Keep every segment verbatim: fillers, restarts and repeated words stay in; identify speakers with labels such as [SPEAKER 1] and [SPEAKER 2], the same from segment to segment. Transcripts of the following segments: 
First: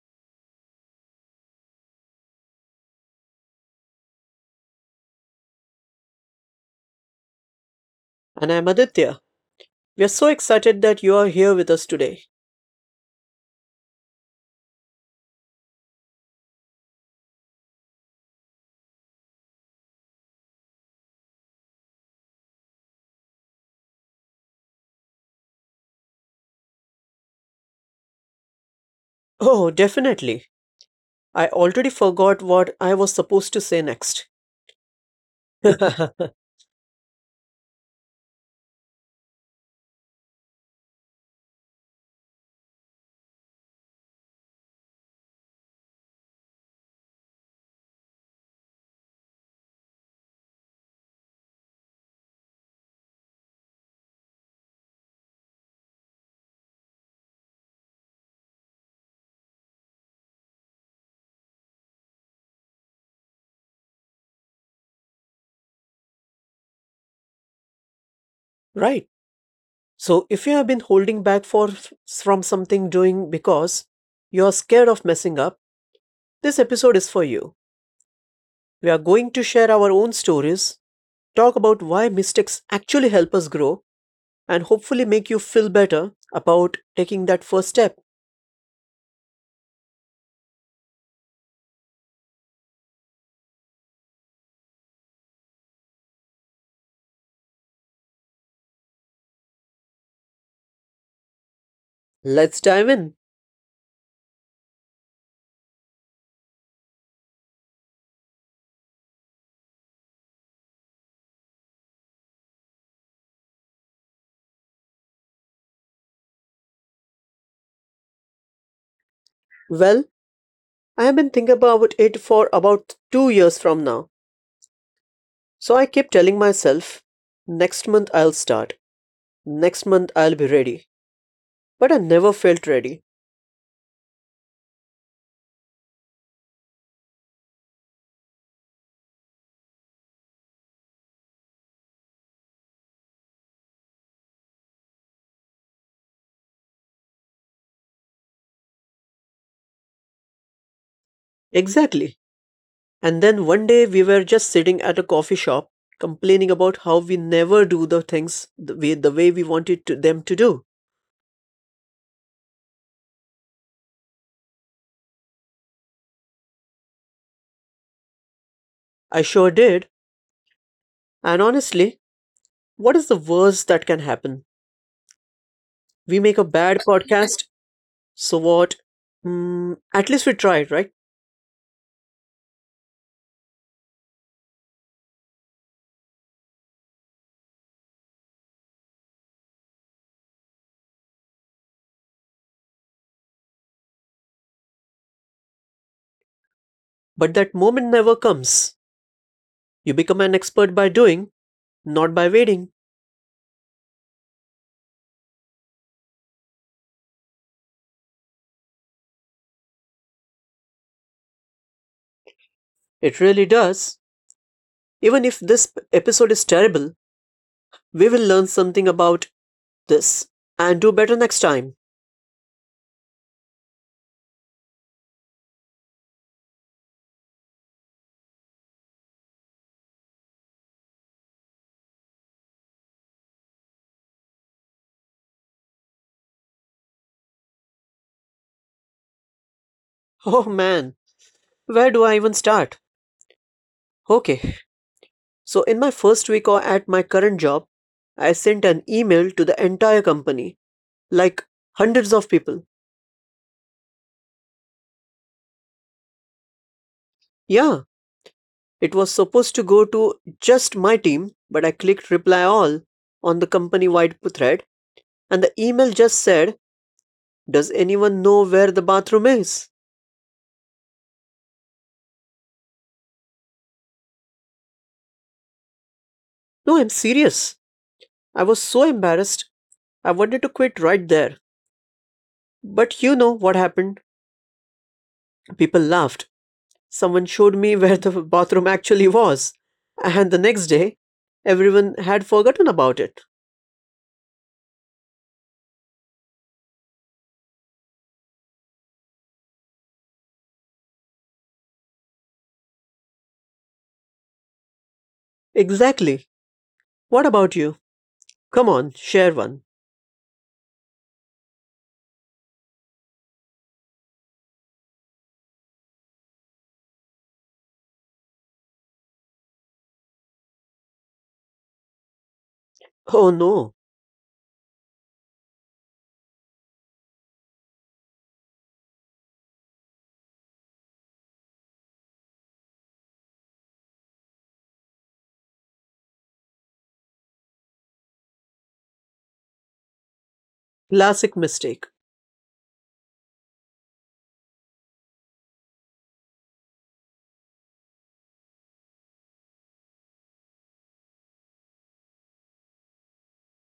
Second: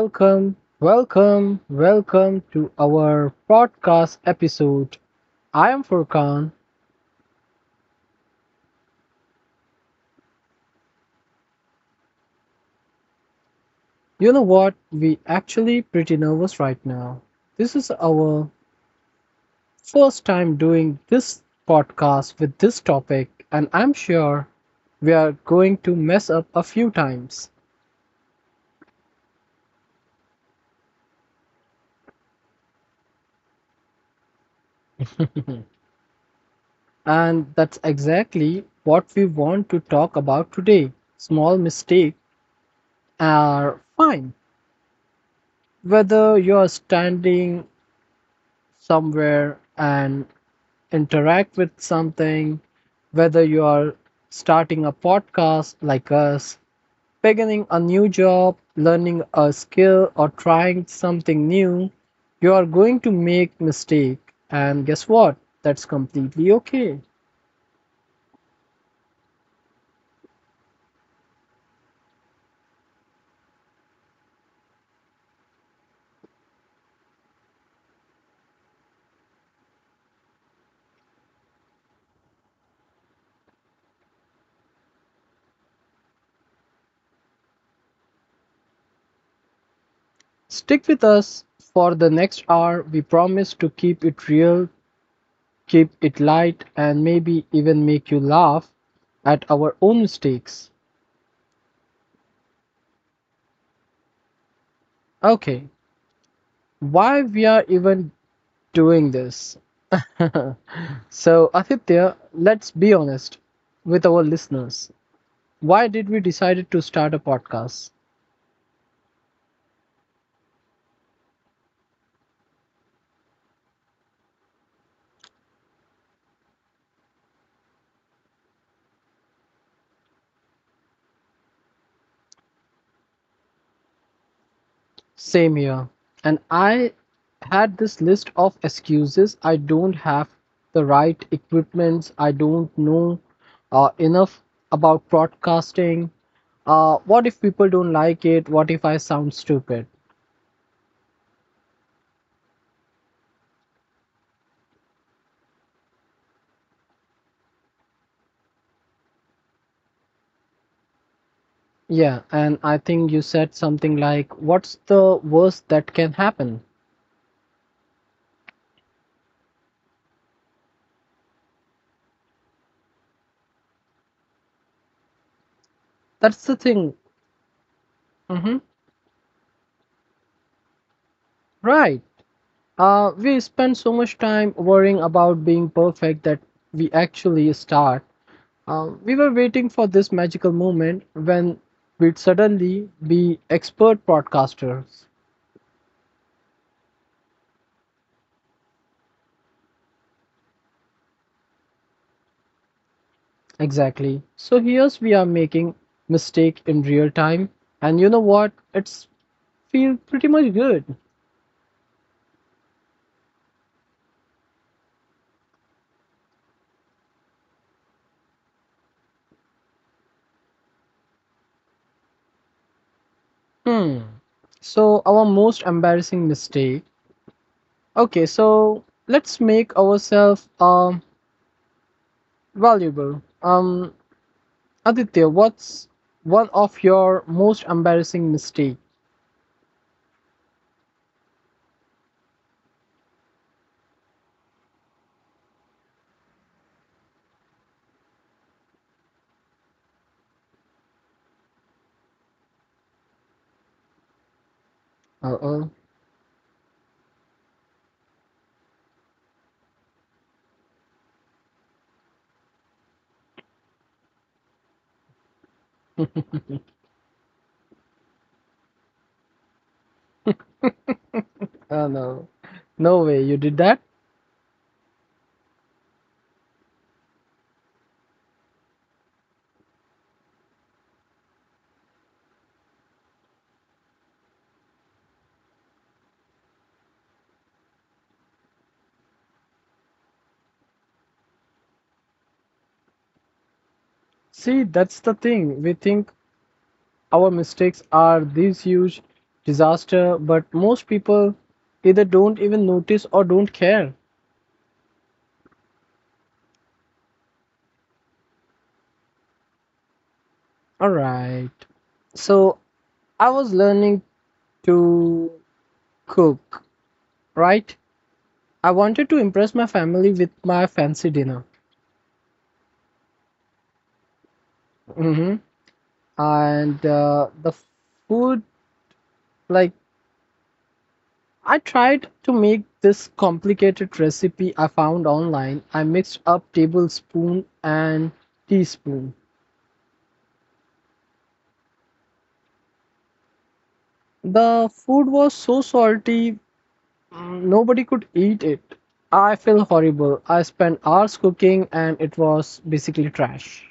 [SPEAKER 1] Welcome, welcome, welcome to our podcast episode. I am Furkan.
[SPEAKER 2] And I'm Aditya. We are so excited that you are here with us today.
[SPEAKER 1] You know what? We actually pretty nervous right now. This is our first time doing this podcast with this topic, and I'm sure we are going to mess up a few times.
[SPEAKER 2] Oh, definitely. I already forgot what I was supposed to say next.
[SPEAKER 1] And that's exactly what we want to talk about today. Small mistakes are fine. Whether you're standing somewhere and interact with something, whether you are starting a podcast like us, beginning a new job, learning a skill, or trying something new, you are going to make mistake and guess what, that's completely okay.
[SPEAKER 2] Right. So, if you have been holding back for from something doing because you are scared of messing up, this episode is for you. We are going to share our own stories, talk about why mistakes actually help us grow, and hopefully make you feel better about taking that first step.
[SPEAKER 1] Stick with us for the next hour. We promise to keep it real, keep it light and maybe even make you laugh at our own mistakes.
[SPEAKER 2] Let's dive in.
[SPEAKER 1] Okay, why we are even doing this? so, Aditya, let's be honest with our listeners. Why did we decide to start a podcast?
[SPEAKER 2] Well, I have been thinking about it for about two years from now. So I keep telling myself, next month I'll start. Next month I'll be ready. But I never felt ready.
[SPEAKER 1] Same here. And I had this list of excuses. I don't have the right equipments. I don't know uh, enough about broadcasting. Uh, what if people don't like it? What if I sound stupid?
[SPEAKER 2] Exactly. And then one day we were just sitting at a coffee shop complaining about how we never do the things the way, the way we wanted to, them to do.
[SPEAKER 1] Yeah, and I think you said something like, what's the worst that can happen?
[SPEAKER 2] I sure did. And honestly, what is the worst that can happen? We make a
[SPEAKER 1] That's the
[SPEAKER 2] bad
[SPEAKER 1] thing.
[SPEAKER 2] podcast. So
[SPEAKER 1] Mm-hmm.
[SPEAKER 2] what? Hmm, at least we tried, right?
[SPEAKER 1] Right. Uh, we spend so much time worrying about being perfect that we actually start. Uh, we were waiting for this magical moment when we'd suddenly be expert podcasters.
[SPEAKER 2] But that moment never comes. You become an expert by doing, not by waiting.
[SPEAKER 1] Exactly. So here's we are making mistake in real time, and you know what? It's feel pretty much good.
[SPEAKER 2] It really does. Even if this episode is terrible, we will learn something about this and do better next time.
[SPEAKER 1] Hmm. So our most embarrassing mistake. Okay, so let's make ourselves um valuable. Um Aditya, what's one of your most embarrassing mistake?
[SPEAKER 2] Oh man, where do I even start? Okay, so in my first week or at my current job, I sent an email to the entire company, like hundreds of people.
[SPEAKER 1] Uh oh.
[SPEAKER 2] Yeah, it was supposed to go to just my team, but I clicked reply all on the company wide thread, and the email just said, Does anyone know where the bathroom is?
[SPEAKER 1] Oh no. No way you did that?
[SPEAKER 2] No, I'm serious. I was so embarrassed. I wanted to quit right there. But you know what happened? People laughed. Someone showed me where the bathroom actually was. And the next day, everyone had forgotten about it.
[SPEAKER 1] See, that's the thing. We think our mistakes are these huge disaster, but most people either don't even notice or don't care.
[SPEAKER 2] Exactly. What about you? Come on, share one.
[SPEAKER 1] Alright. So I was learning to cook, right? I wanted to impress my family with my fancy dinner.
[SPEAKER 2] Oh no.
[SPEAKER 1] hmm And uh, the food, like I tried to make this complicated recipe I found online. I mixed up tablespoon and teaspoon.
[SPEAKER 2] Classic mistake.
[SPEAKER 1] The food was so salty, mm, nobody could eat it. I feel horrible. I spent hours cooking and it was basically trash.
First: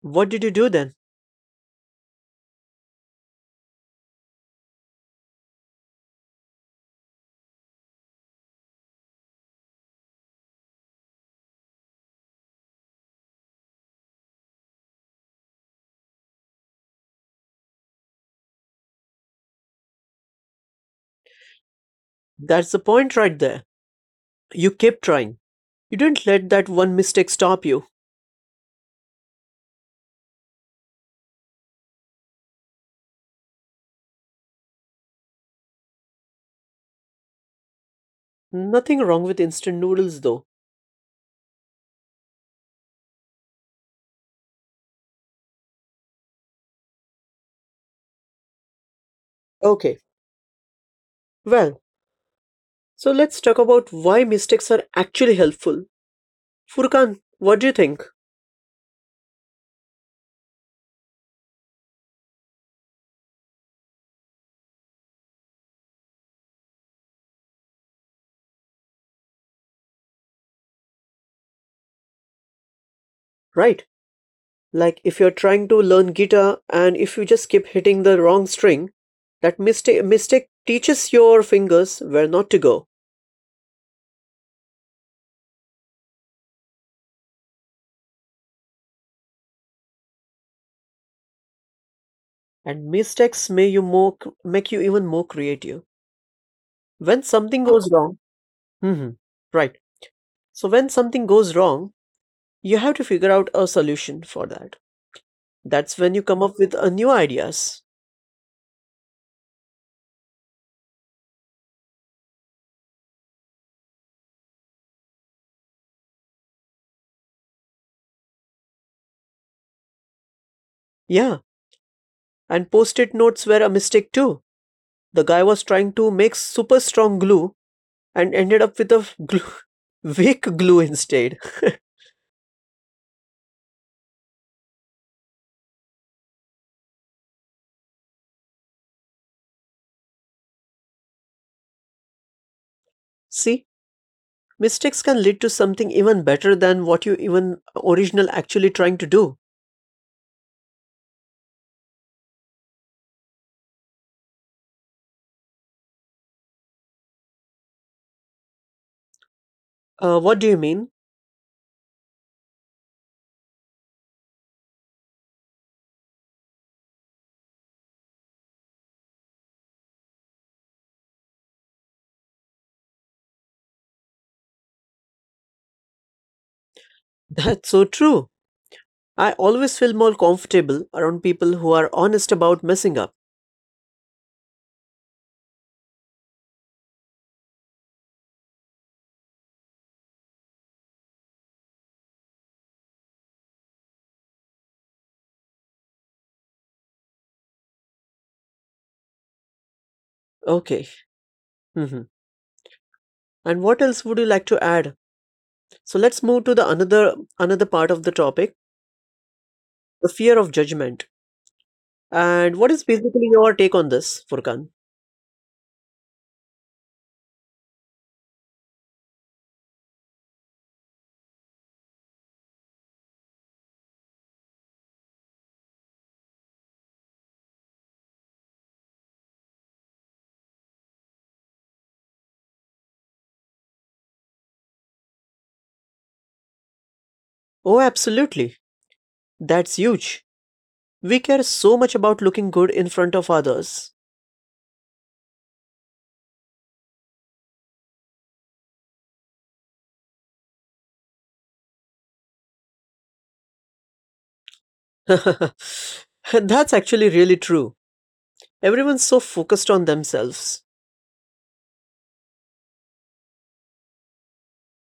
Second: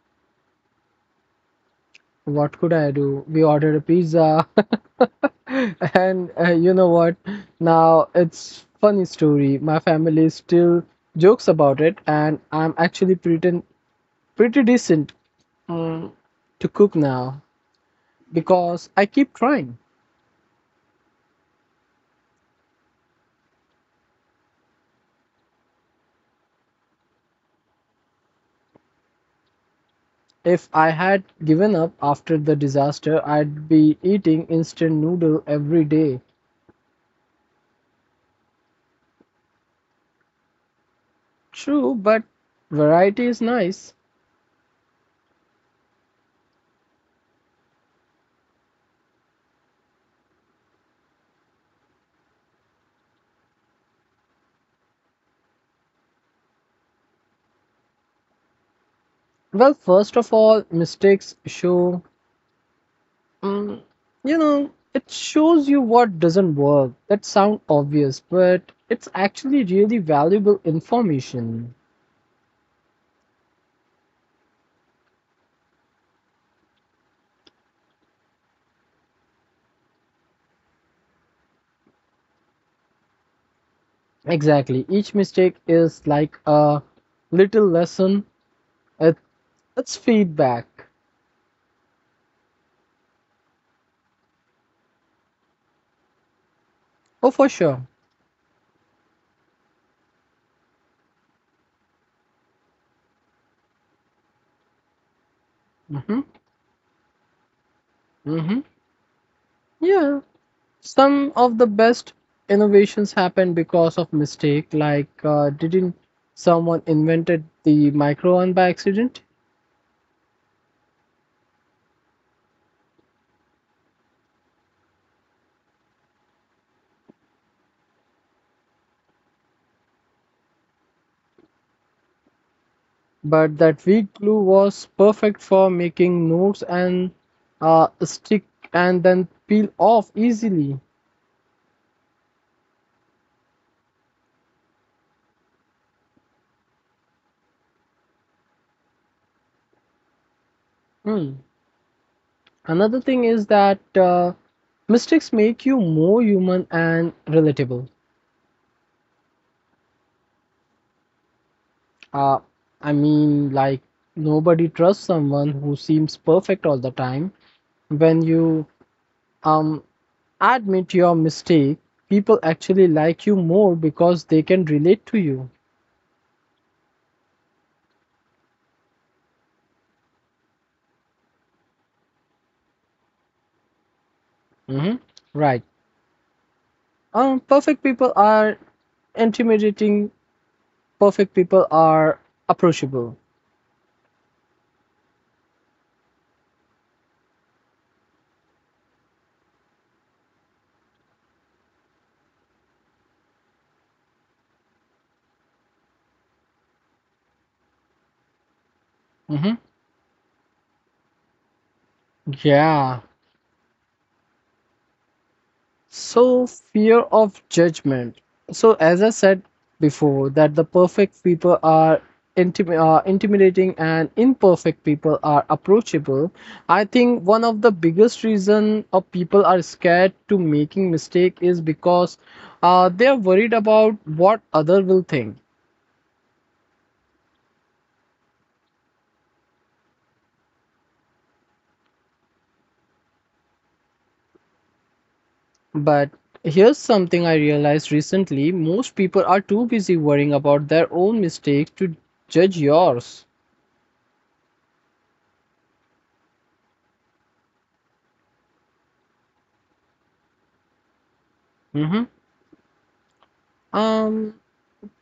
[SPEAKER 2] What did you do then?
[SPEAKER 1] What could I do? We ordered a pizza. and uh, you know what? Now it's funny story. My family still jokes about it and I'm actually pretty pretty decent mm, to cook now because I keep trying.
[SPEAKER 2] That's the point right there. You kept trying. You didn't let that one mistake stop you.
[SPEAKER 1] If I had given up after the disaster, I'd be eating instant noodle every day.
[SPEAKER 2] Nothing wrong with instant noodles though.
[SPEAKER 1] True, but variety is nice.
[SPEAKER 2] Okay, well, so let's talk about why mistakes are actually helpful. Furkan, what do you think?
[SPEAKER 1] Well, first of all, mistakes show, mm, you know, it shows you what doesn't work. That sounds obvious, but it's actually really valuable information.
[SPEAKER 2] Right? Like, if you're trying to learn guitar and if you just keep hitting the wrong string, that mistake mistake teaches your fingers where not to go.
[SPEAKER 1] Exactly. Each mistake is like a little lesson. It, it's feedback.
[SPEAKER 2] And mistakes may you more c- make you even more creative. When
[SPEAKER 1] Oh, for
[SPEAKER 2] something
[SPEAKER 1] sure.
[SPEAKER 2] goes wrong, hmm, right. So when something goes wrong, you have to figure out a solution for that. That's when
[SPEAKER 1] hmm
[SPEAKER 2] you come up with uh, new ideas.
[SPEAKER 1] hmm Yeah. Some of the best innovations happen because of mistake. Like, uh, didn't someone invented the micro one by accident?
[SPEAKER 2] Yeah. And post it notes were a mistake too. The guy was trying to make super strong glue and ended up with a glue, weak glue instead.
[SPEAKER 1] But that weak glue was perfect for making notes and uh, stick and then peel off easily.
[SPEAKER 2] See, mistakes can lead to something even better than what you even original actually trying to do.
[SPEAKER 1] Hmm. Another thing is that uh, mistakes make you more human and relatable.
[SPEAKER 2] Uh, what do you mean?
[SPEAKER 1] Uh, I mean, like, nobody trusts someone who seems perfect all the time. When you um, admit your mistake, people actually like you more because they can relate to you.
[SPEAKER 2] That's so true. I always feel more comfortable around people who are honest about messing up.
[SPEAKER 1] hmm Right. Um, perfect people are intimidating, perfect people are approachable.
[SPEAKER 2] Okay. Mhm. And what else would you like to add? So let's move to the another another part of the topic,
[SPEAKER 1] hmm
[SPEAKER 2] the fear of judgment. And what is
[SPEAKER 1] Yeah.
[SPEAKER 2] basically your take on this, Furkan?
[SPEAKER 1] So fear of judgment. So as I said before, that the perfect people are intim- uh, intimidating and imperfect people are approachable. I think one of the biggest reason of people are scared to making mistake is because uh, they are worried about what other will think.
[SPEAKER 2] Oh, absolutely. That's huge. We care so much about looking good in front of others.
[SPEAKER 1] But here's something I realized recently: most people are too busy worrying about their own mistakes to judge yours.
[SPEAKER 2] That's actually really true. Everyone's so focused on themselves.
[SPEAKER 1] hmm um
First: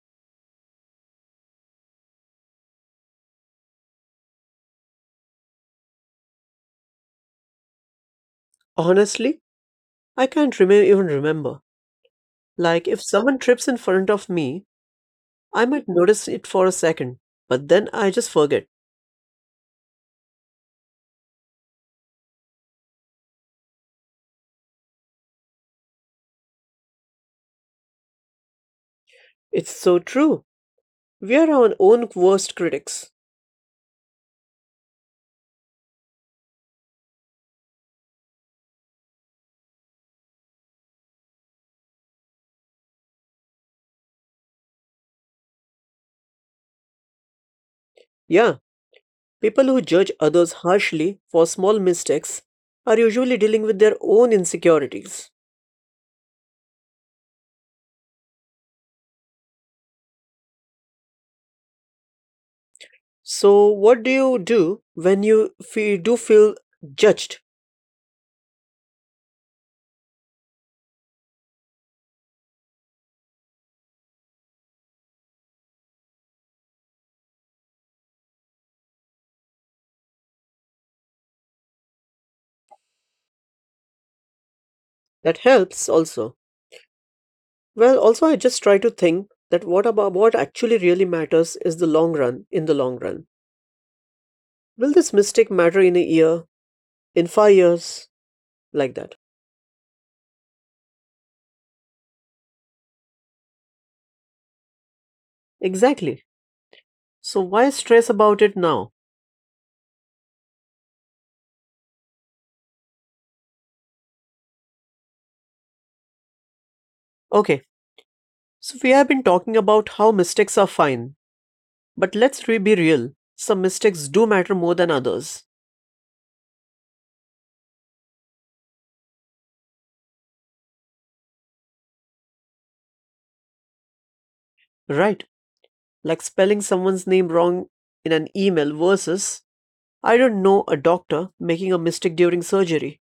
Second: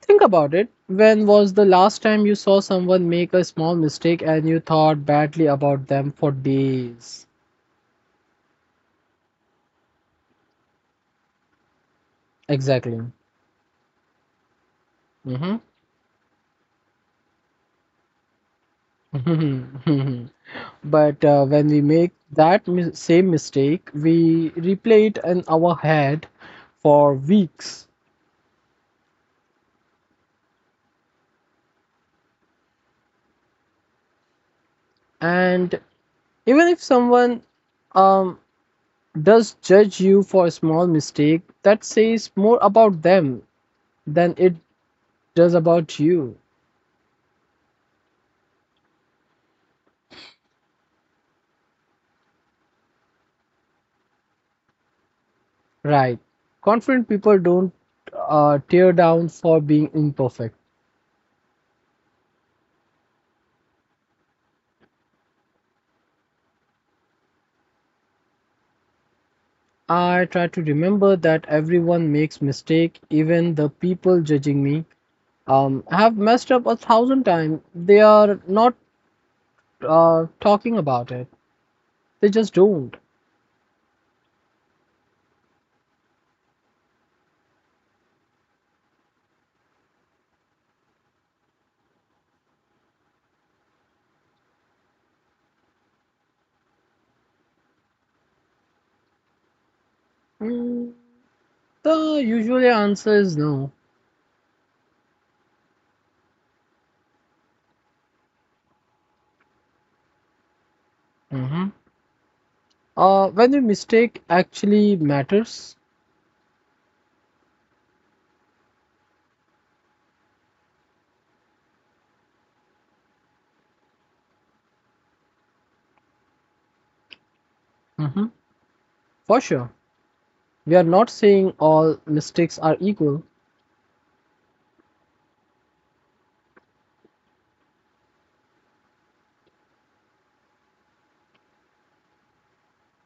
[SPEAKER 1] Think about it. When was the last time you saw someone make a small mistake and you thought badly about them for days?
[SPEAKER 2] Honestly, I can't rem- even remember. Like, if
[SPEAKER 1] Exactly.
[SPEAKER 2] someone trips in front of me,
[SPEAKER 1] hmm
[SPEAKER 2] I might notice it for a second, but then I just forget.
[SPEAKER 1] but uh, when we make that mi- same mistake, we replay it in our head for weeks.
[SPEAKER 2] It's so true. We are our own worst critics.
[SPEAKER 1] And even if someone um, does judge you for a small mistake, that says more about them than it does about you.
[SPEAKER 2] Yeah, people who judge others harshly for small mistakes are usually dealing with their own insecurities.
[SPEAKER 1] Right. Confident people don't uh, tear down for being imperfect.
[SPEAKER 2] So, what do you do when you fe do feel judged?
[SPEAKER 1] I try to remember that everyone makes mistake, even the people judging me um, have messed up a thousand times. They are not uh, talking about it. They just don't.
[SPEAKER 2] That helps also. Well, also I just try to think that what about what actually really matters is the long run, in the long run. Will this mistake matter in a year, in five years, like that?
[SPEAKER 1] Mm, the usual answer is no.
[SPEAKER 2] Exactly. So why stress about it now?
[SPEAKER 1] Mhm. Uh, when the mistake actually matters,
[SPEAKER 2] Okay. So we have been talking about how mistakes are fine, but let's re be real. Some mistakes do matter more than others,
[SPEAKER 1] mhm, for sure. We are not saying all mistakes are equal.
[SPEAKER 2] right? Like spelling someone's name wrong in an email versus I don't know a doctor making a mistake during surgery.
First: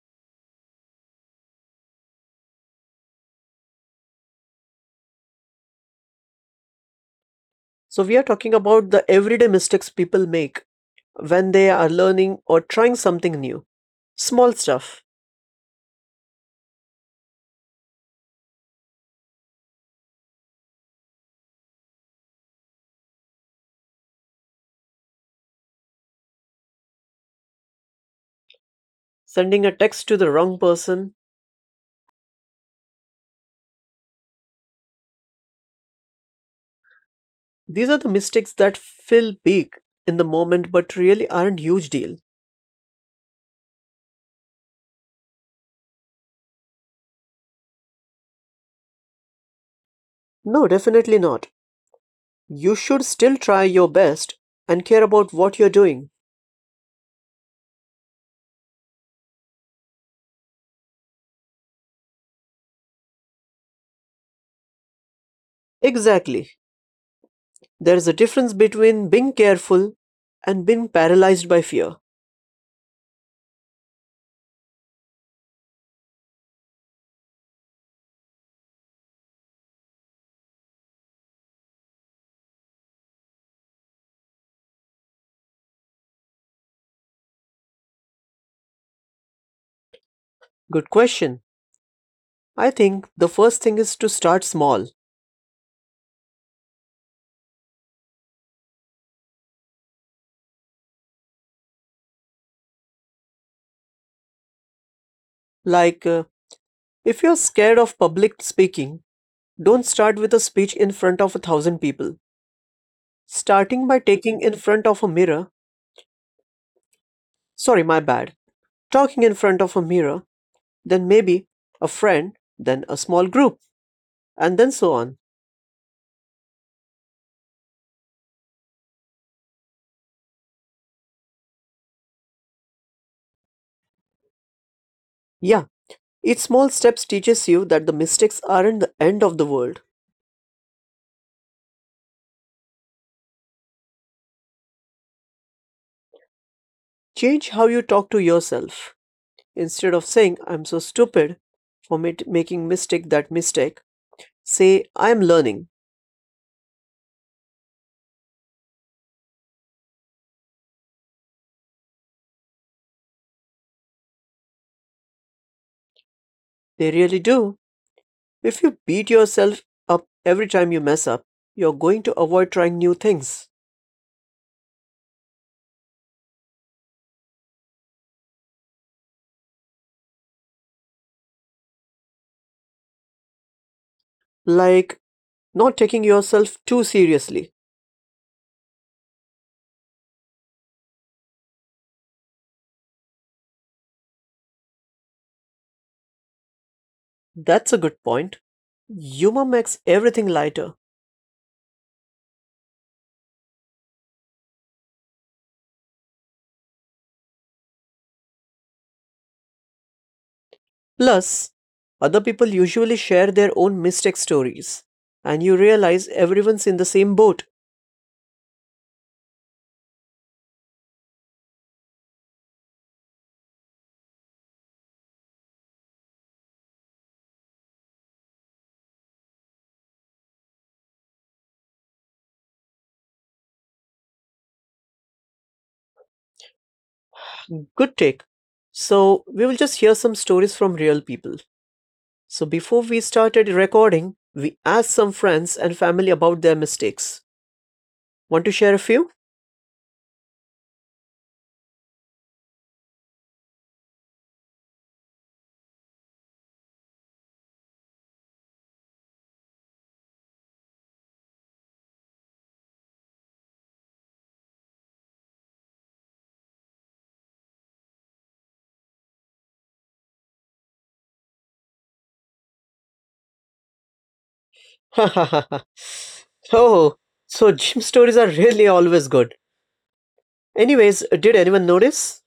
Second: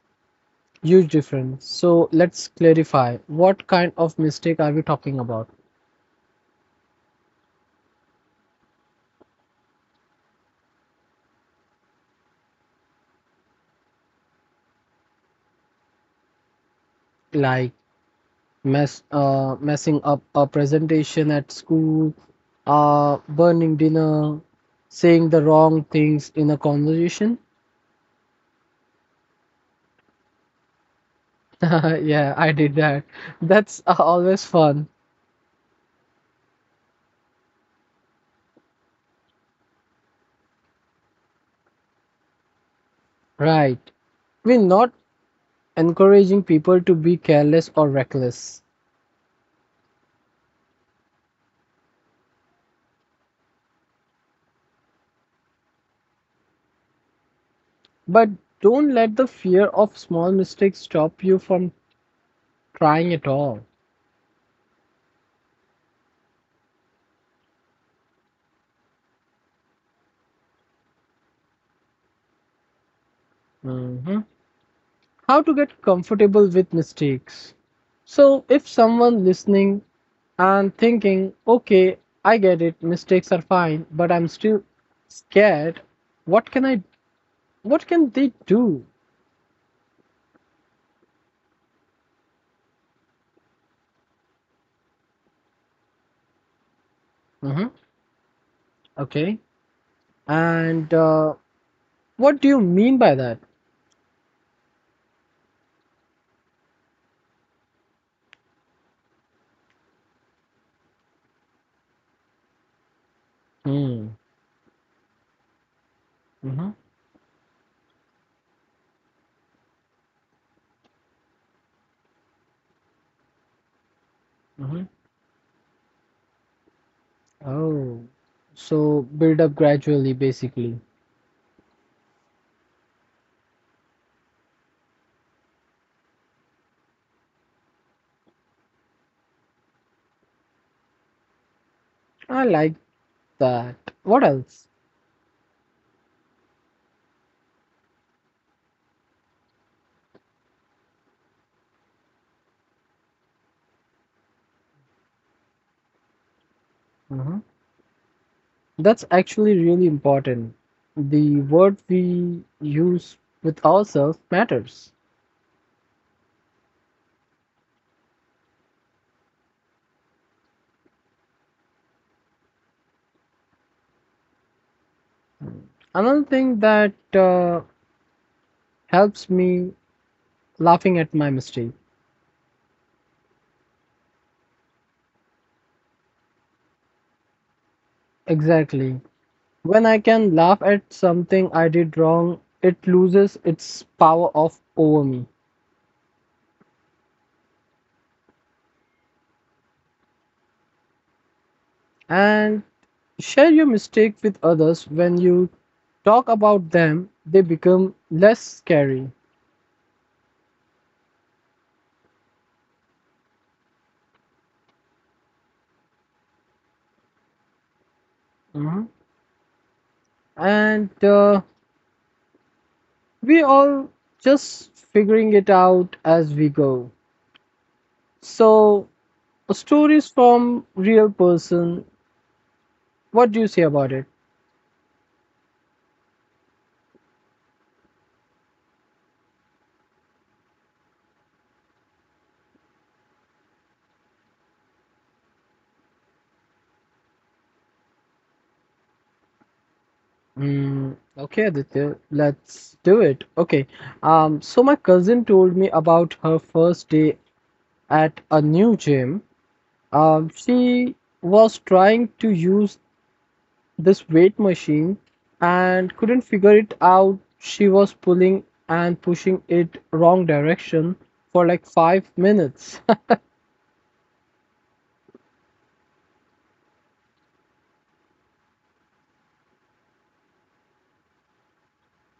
[SPEAKER 1] Huge difference. So let's clarify what kind of mistake are we talking about?
[SPEAKER 2] So, we are talking about the everyday mistakes people make when they are learning or trying something new. Small stuff,
[SPEAKER 1] Like mess, uh, messing up a presentation at school, uh, burning dinner, saying the wrong things in a conversation.
[SPEAKER 2] sending a text to the wrong person.
[SPEAKER 1] yeah, I did that. That's uh, always fun.
[SPEAKER 2] These are the mistakes that feel big in the moment but really aren't huge deal.
[SPEAKER 1] Right. We're not encouraging people to be careless or reckless,
[SPEAKER 2] No, definitely not. You should still try your best and care about what you're doing.
[SPEAKER 1] but don't let the fear of small mistakes stop you from trying at all.
[SPEAKER 2] Exactly. There is a difference between being careful and being paralyzed by fear.
[SPEAKER 1] Mhm. How to get comfortable with mistakes. So, if someone listening and thinking, okay, I get it, mistakes are fine, but I'm still scared, what can I, what can they do?
[SPEAKER 2] Good question. I think the first thing is to start small.
[SPEAKER 1] Hmm. Okay. And uh, what do you mean by that?
[SPEAKER 2] Like, uh, if you're scared of public speaking, don't start with a speech in front of a thousand people. Starting by
[SPEAKER 1] Hmm.
[SPEAKER 2] taking in front of a mirror,
[SPEAKER 1] hmm
[SPEAKER 2] sorry, my bad, Talking in front of a mirror, then maybe a friend, then a small group, and then
[SPEAKER 1] hmm
[SPEAKER 2] so on.
[SPEAKER 1] Oh, so build up gradually, basically.
[SPEAKER 2] Yeah, each small steps teaches you that the mistakes aren't the end of the world.
[SPEAKER 1] I like that. What else?
[SPEAKER 2] Change how you talk to yourself. Instead of saying, I'm so stupid for mit- making mistake that mistake, say, I'm learning.
[SPEAKER 1] Mhm. That's actually really important. The word we use with ourselves matters.
[SPEAKER 2] They really do. If you beat yourself up every time you mess up, you're going to avoid trying new things.
[SPEAKER 1] Another thing that uh, helps me laughing at my mistake.
[SPEAKER 2] Like not taking yourself too seriously.
[SPEAKER 1] Exactly. When I can laugh at something I did wrong, it loses its power of over me.
[SPEAKER 2] That's a good point. Humor makes everything lighter.
[SPEAKER 1] And share your mistake with others when you talk about them, they become less scary.
[SPEAKER 2] Plus, other people usually share their own mistake stories, and you realize everyone's in the same boat.
[SPEAKER 1] Mhm. And uh, we all just figuring it out as we go. So, stories from real person. What do you say about it?
[SPEAKER 2] Good take. So, we will just hear some stories from real people. So before we started recording, we asked some friends and family about their mistakes. Want to share a few?
[SPEAKER 1] Mm, okay, Aditya, let's do it. Okay. Um, so my cousin told me about her first day at a new gym. Um, she was trying to use this weight machine and couldn't figure it out. She was pulling and pushing it wrong direction for like five minutes.
[SPEAKER 2] Oh, so gym stories are really always good. Anyways, did anyone notice?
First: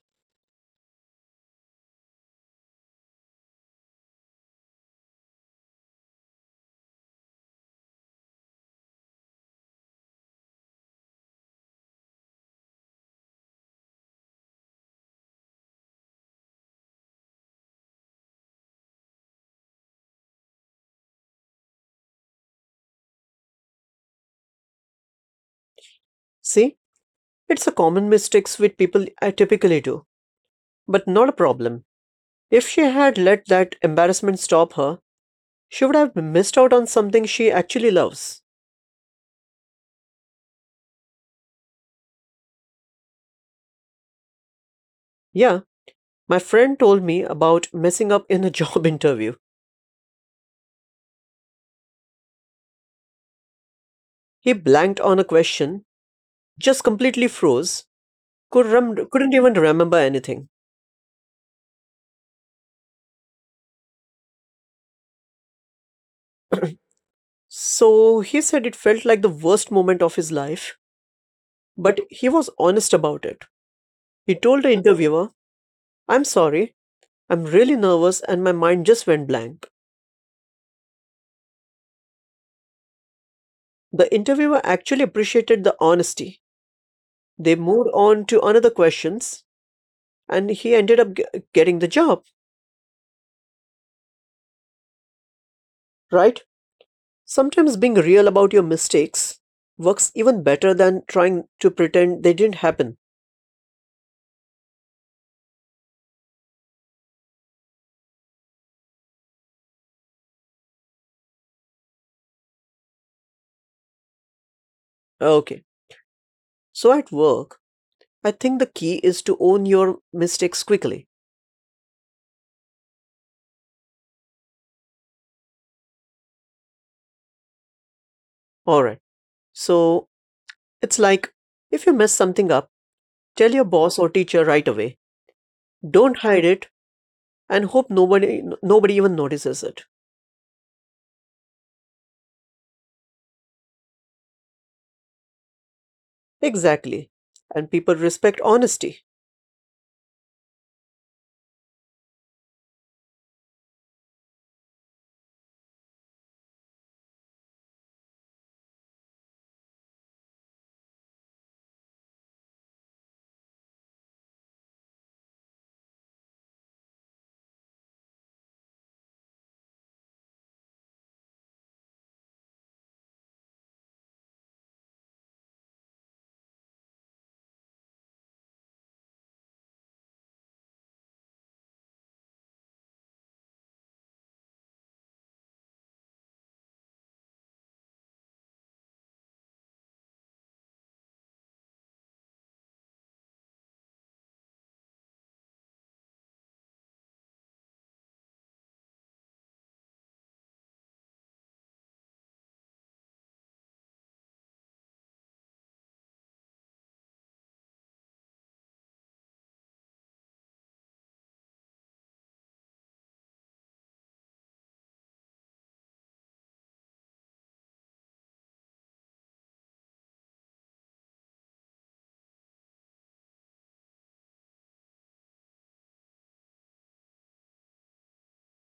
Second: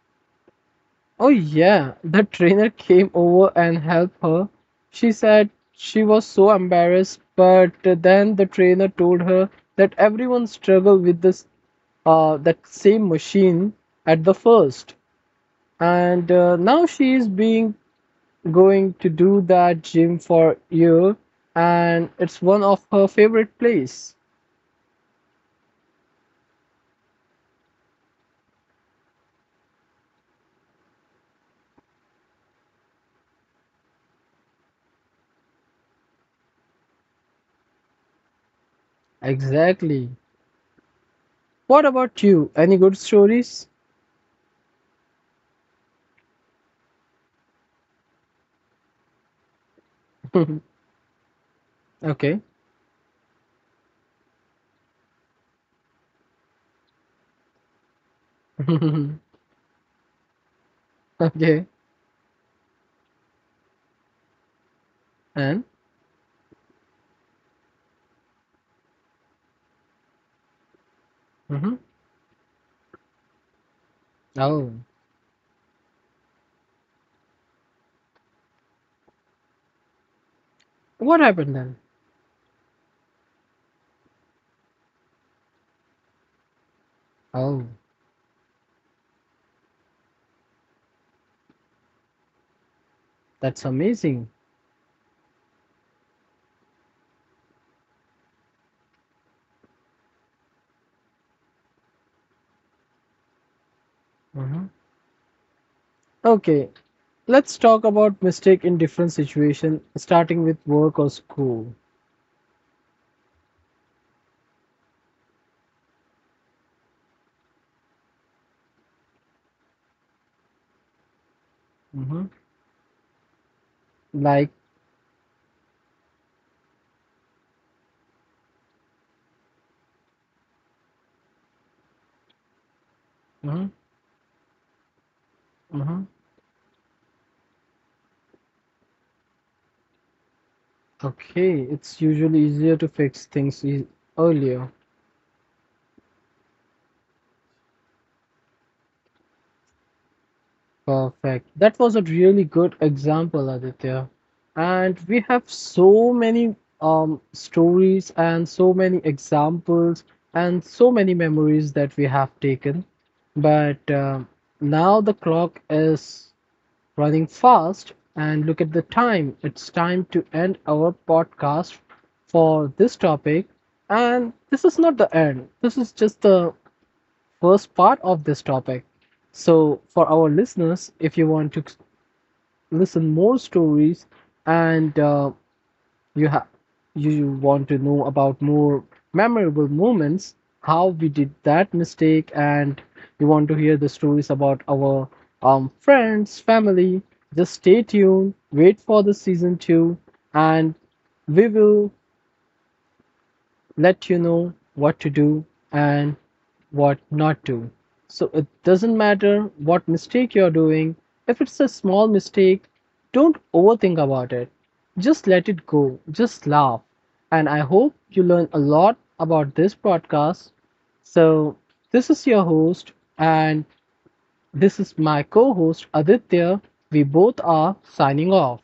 [SPEAKER 1] Oh, yeah, the trainer came over and helped her. She said she was so embarrassed, but then the trainer told her that everyone struggled with this uh, that same machine at the first. And uh, now she is being going to do that gym for year and it's one of her favorite place.
[SPEAKER 2] See, it's a common mistakes which people I typically do, but not a problem. If she had let that embarrassment stop her, she would have missed out on something she actually loves.
[SPEAKER 1] Exactly. What about you? Any good stories?
[SPEAKER 2] Yeah, my friend told me about messing up in a job interview.
[SPEAKER 1] okay.
[SPEAKER 2] He blanked on a question just completely froze, could rem- couldn't even remember anything.
[SPEAKER 1] okay. And?
[SPEAKER 2] So he said it felt like the worst moment of his life,
[SPEAKER 1] hmm
[SPEAKER 2] but he was honest about it. He told the
[SPEAKER 1] Oh.
[SPEAKER 2] interviewer, I'm sorry, I'm really nervous and my mind just went blank.
[SPEAKER 1] What happened then?
[SPEAKER 2] The interviewer actually appreciated the honesty. They
[SPEAKER 1] Oh,
[SPEAKER 2] moved on to another questions and he ended up g- getting the job,
[SPEAKER 1] that's amazing.
[SPEAKER 2] right? Sometimes being real about your mistakes works even better than trying to pretend they didn't happen.
[SPEAKER 1] Mhm. Okay, let's talk about mistake in different situation, starting with work or school.
[SPEAKER 2] Okay. So at work, I think the key is to own your mistakes quickly.
[SPEAKER 1] Mhm. Like,
[SPEAKER 2] Alright, so it's like if you mess something up, tell your
[SPEAKER 1] mhm,
[SPEAKER 2] boss or teacher right away.
[SPEAKER 1] mhm,
[SPEAKER 2] Don't hide it and hope nobody nobody even notices it.
[SPEAKER 1] okay, it's usually easier to fix things e- earlier.
[SPEAKER 2] Exactly. And people respect honesty.
[SPEAKER 1] Perfect. That was a really good example, Aditya. And we have so many um, stories and so many examples and so many memories that we have taken. But um now the clock is running fast, and look at the time. It's time to end our podcast for this topic. And this is not the end, this is just the first part of this topic. So, for our listeners, if you want to listen more stories and uh, you have you want to know about more memorable moments, how we did that mistake, and you want to hear the stories about our um, friends, family, just stay tuned, wait for the season two, and we will let you know what to do and what not to. So it doesn't matter what mistake you're doing, if it's a small mistake, don't overthink about it. Just let it go, just laugh. And I hope you learn a lot about this podcast. So, this is your host, and this is my co host Aditya. We both are signing off.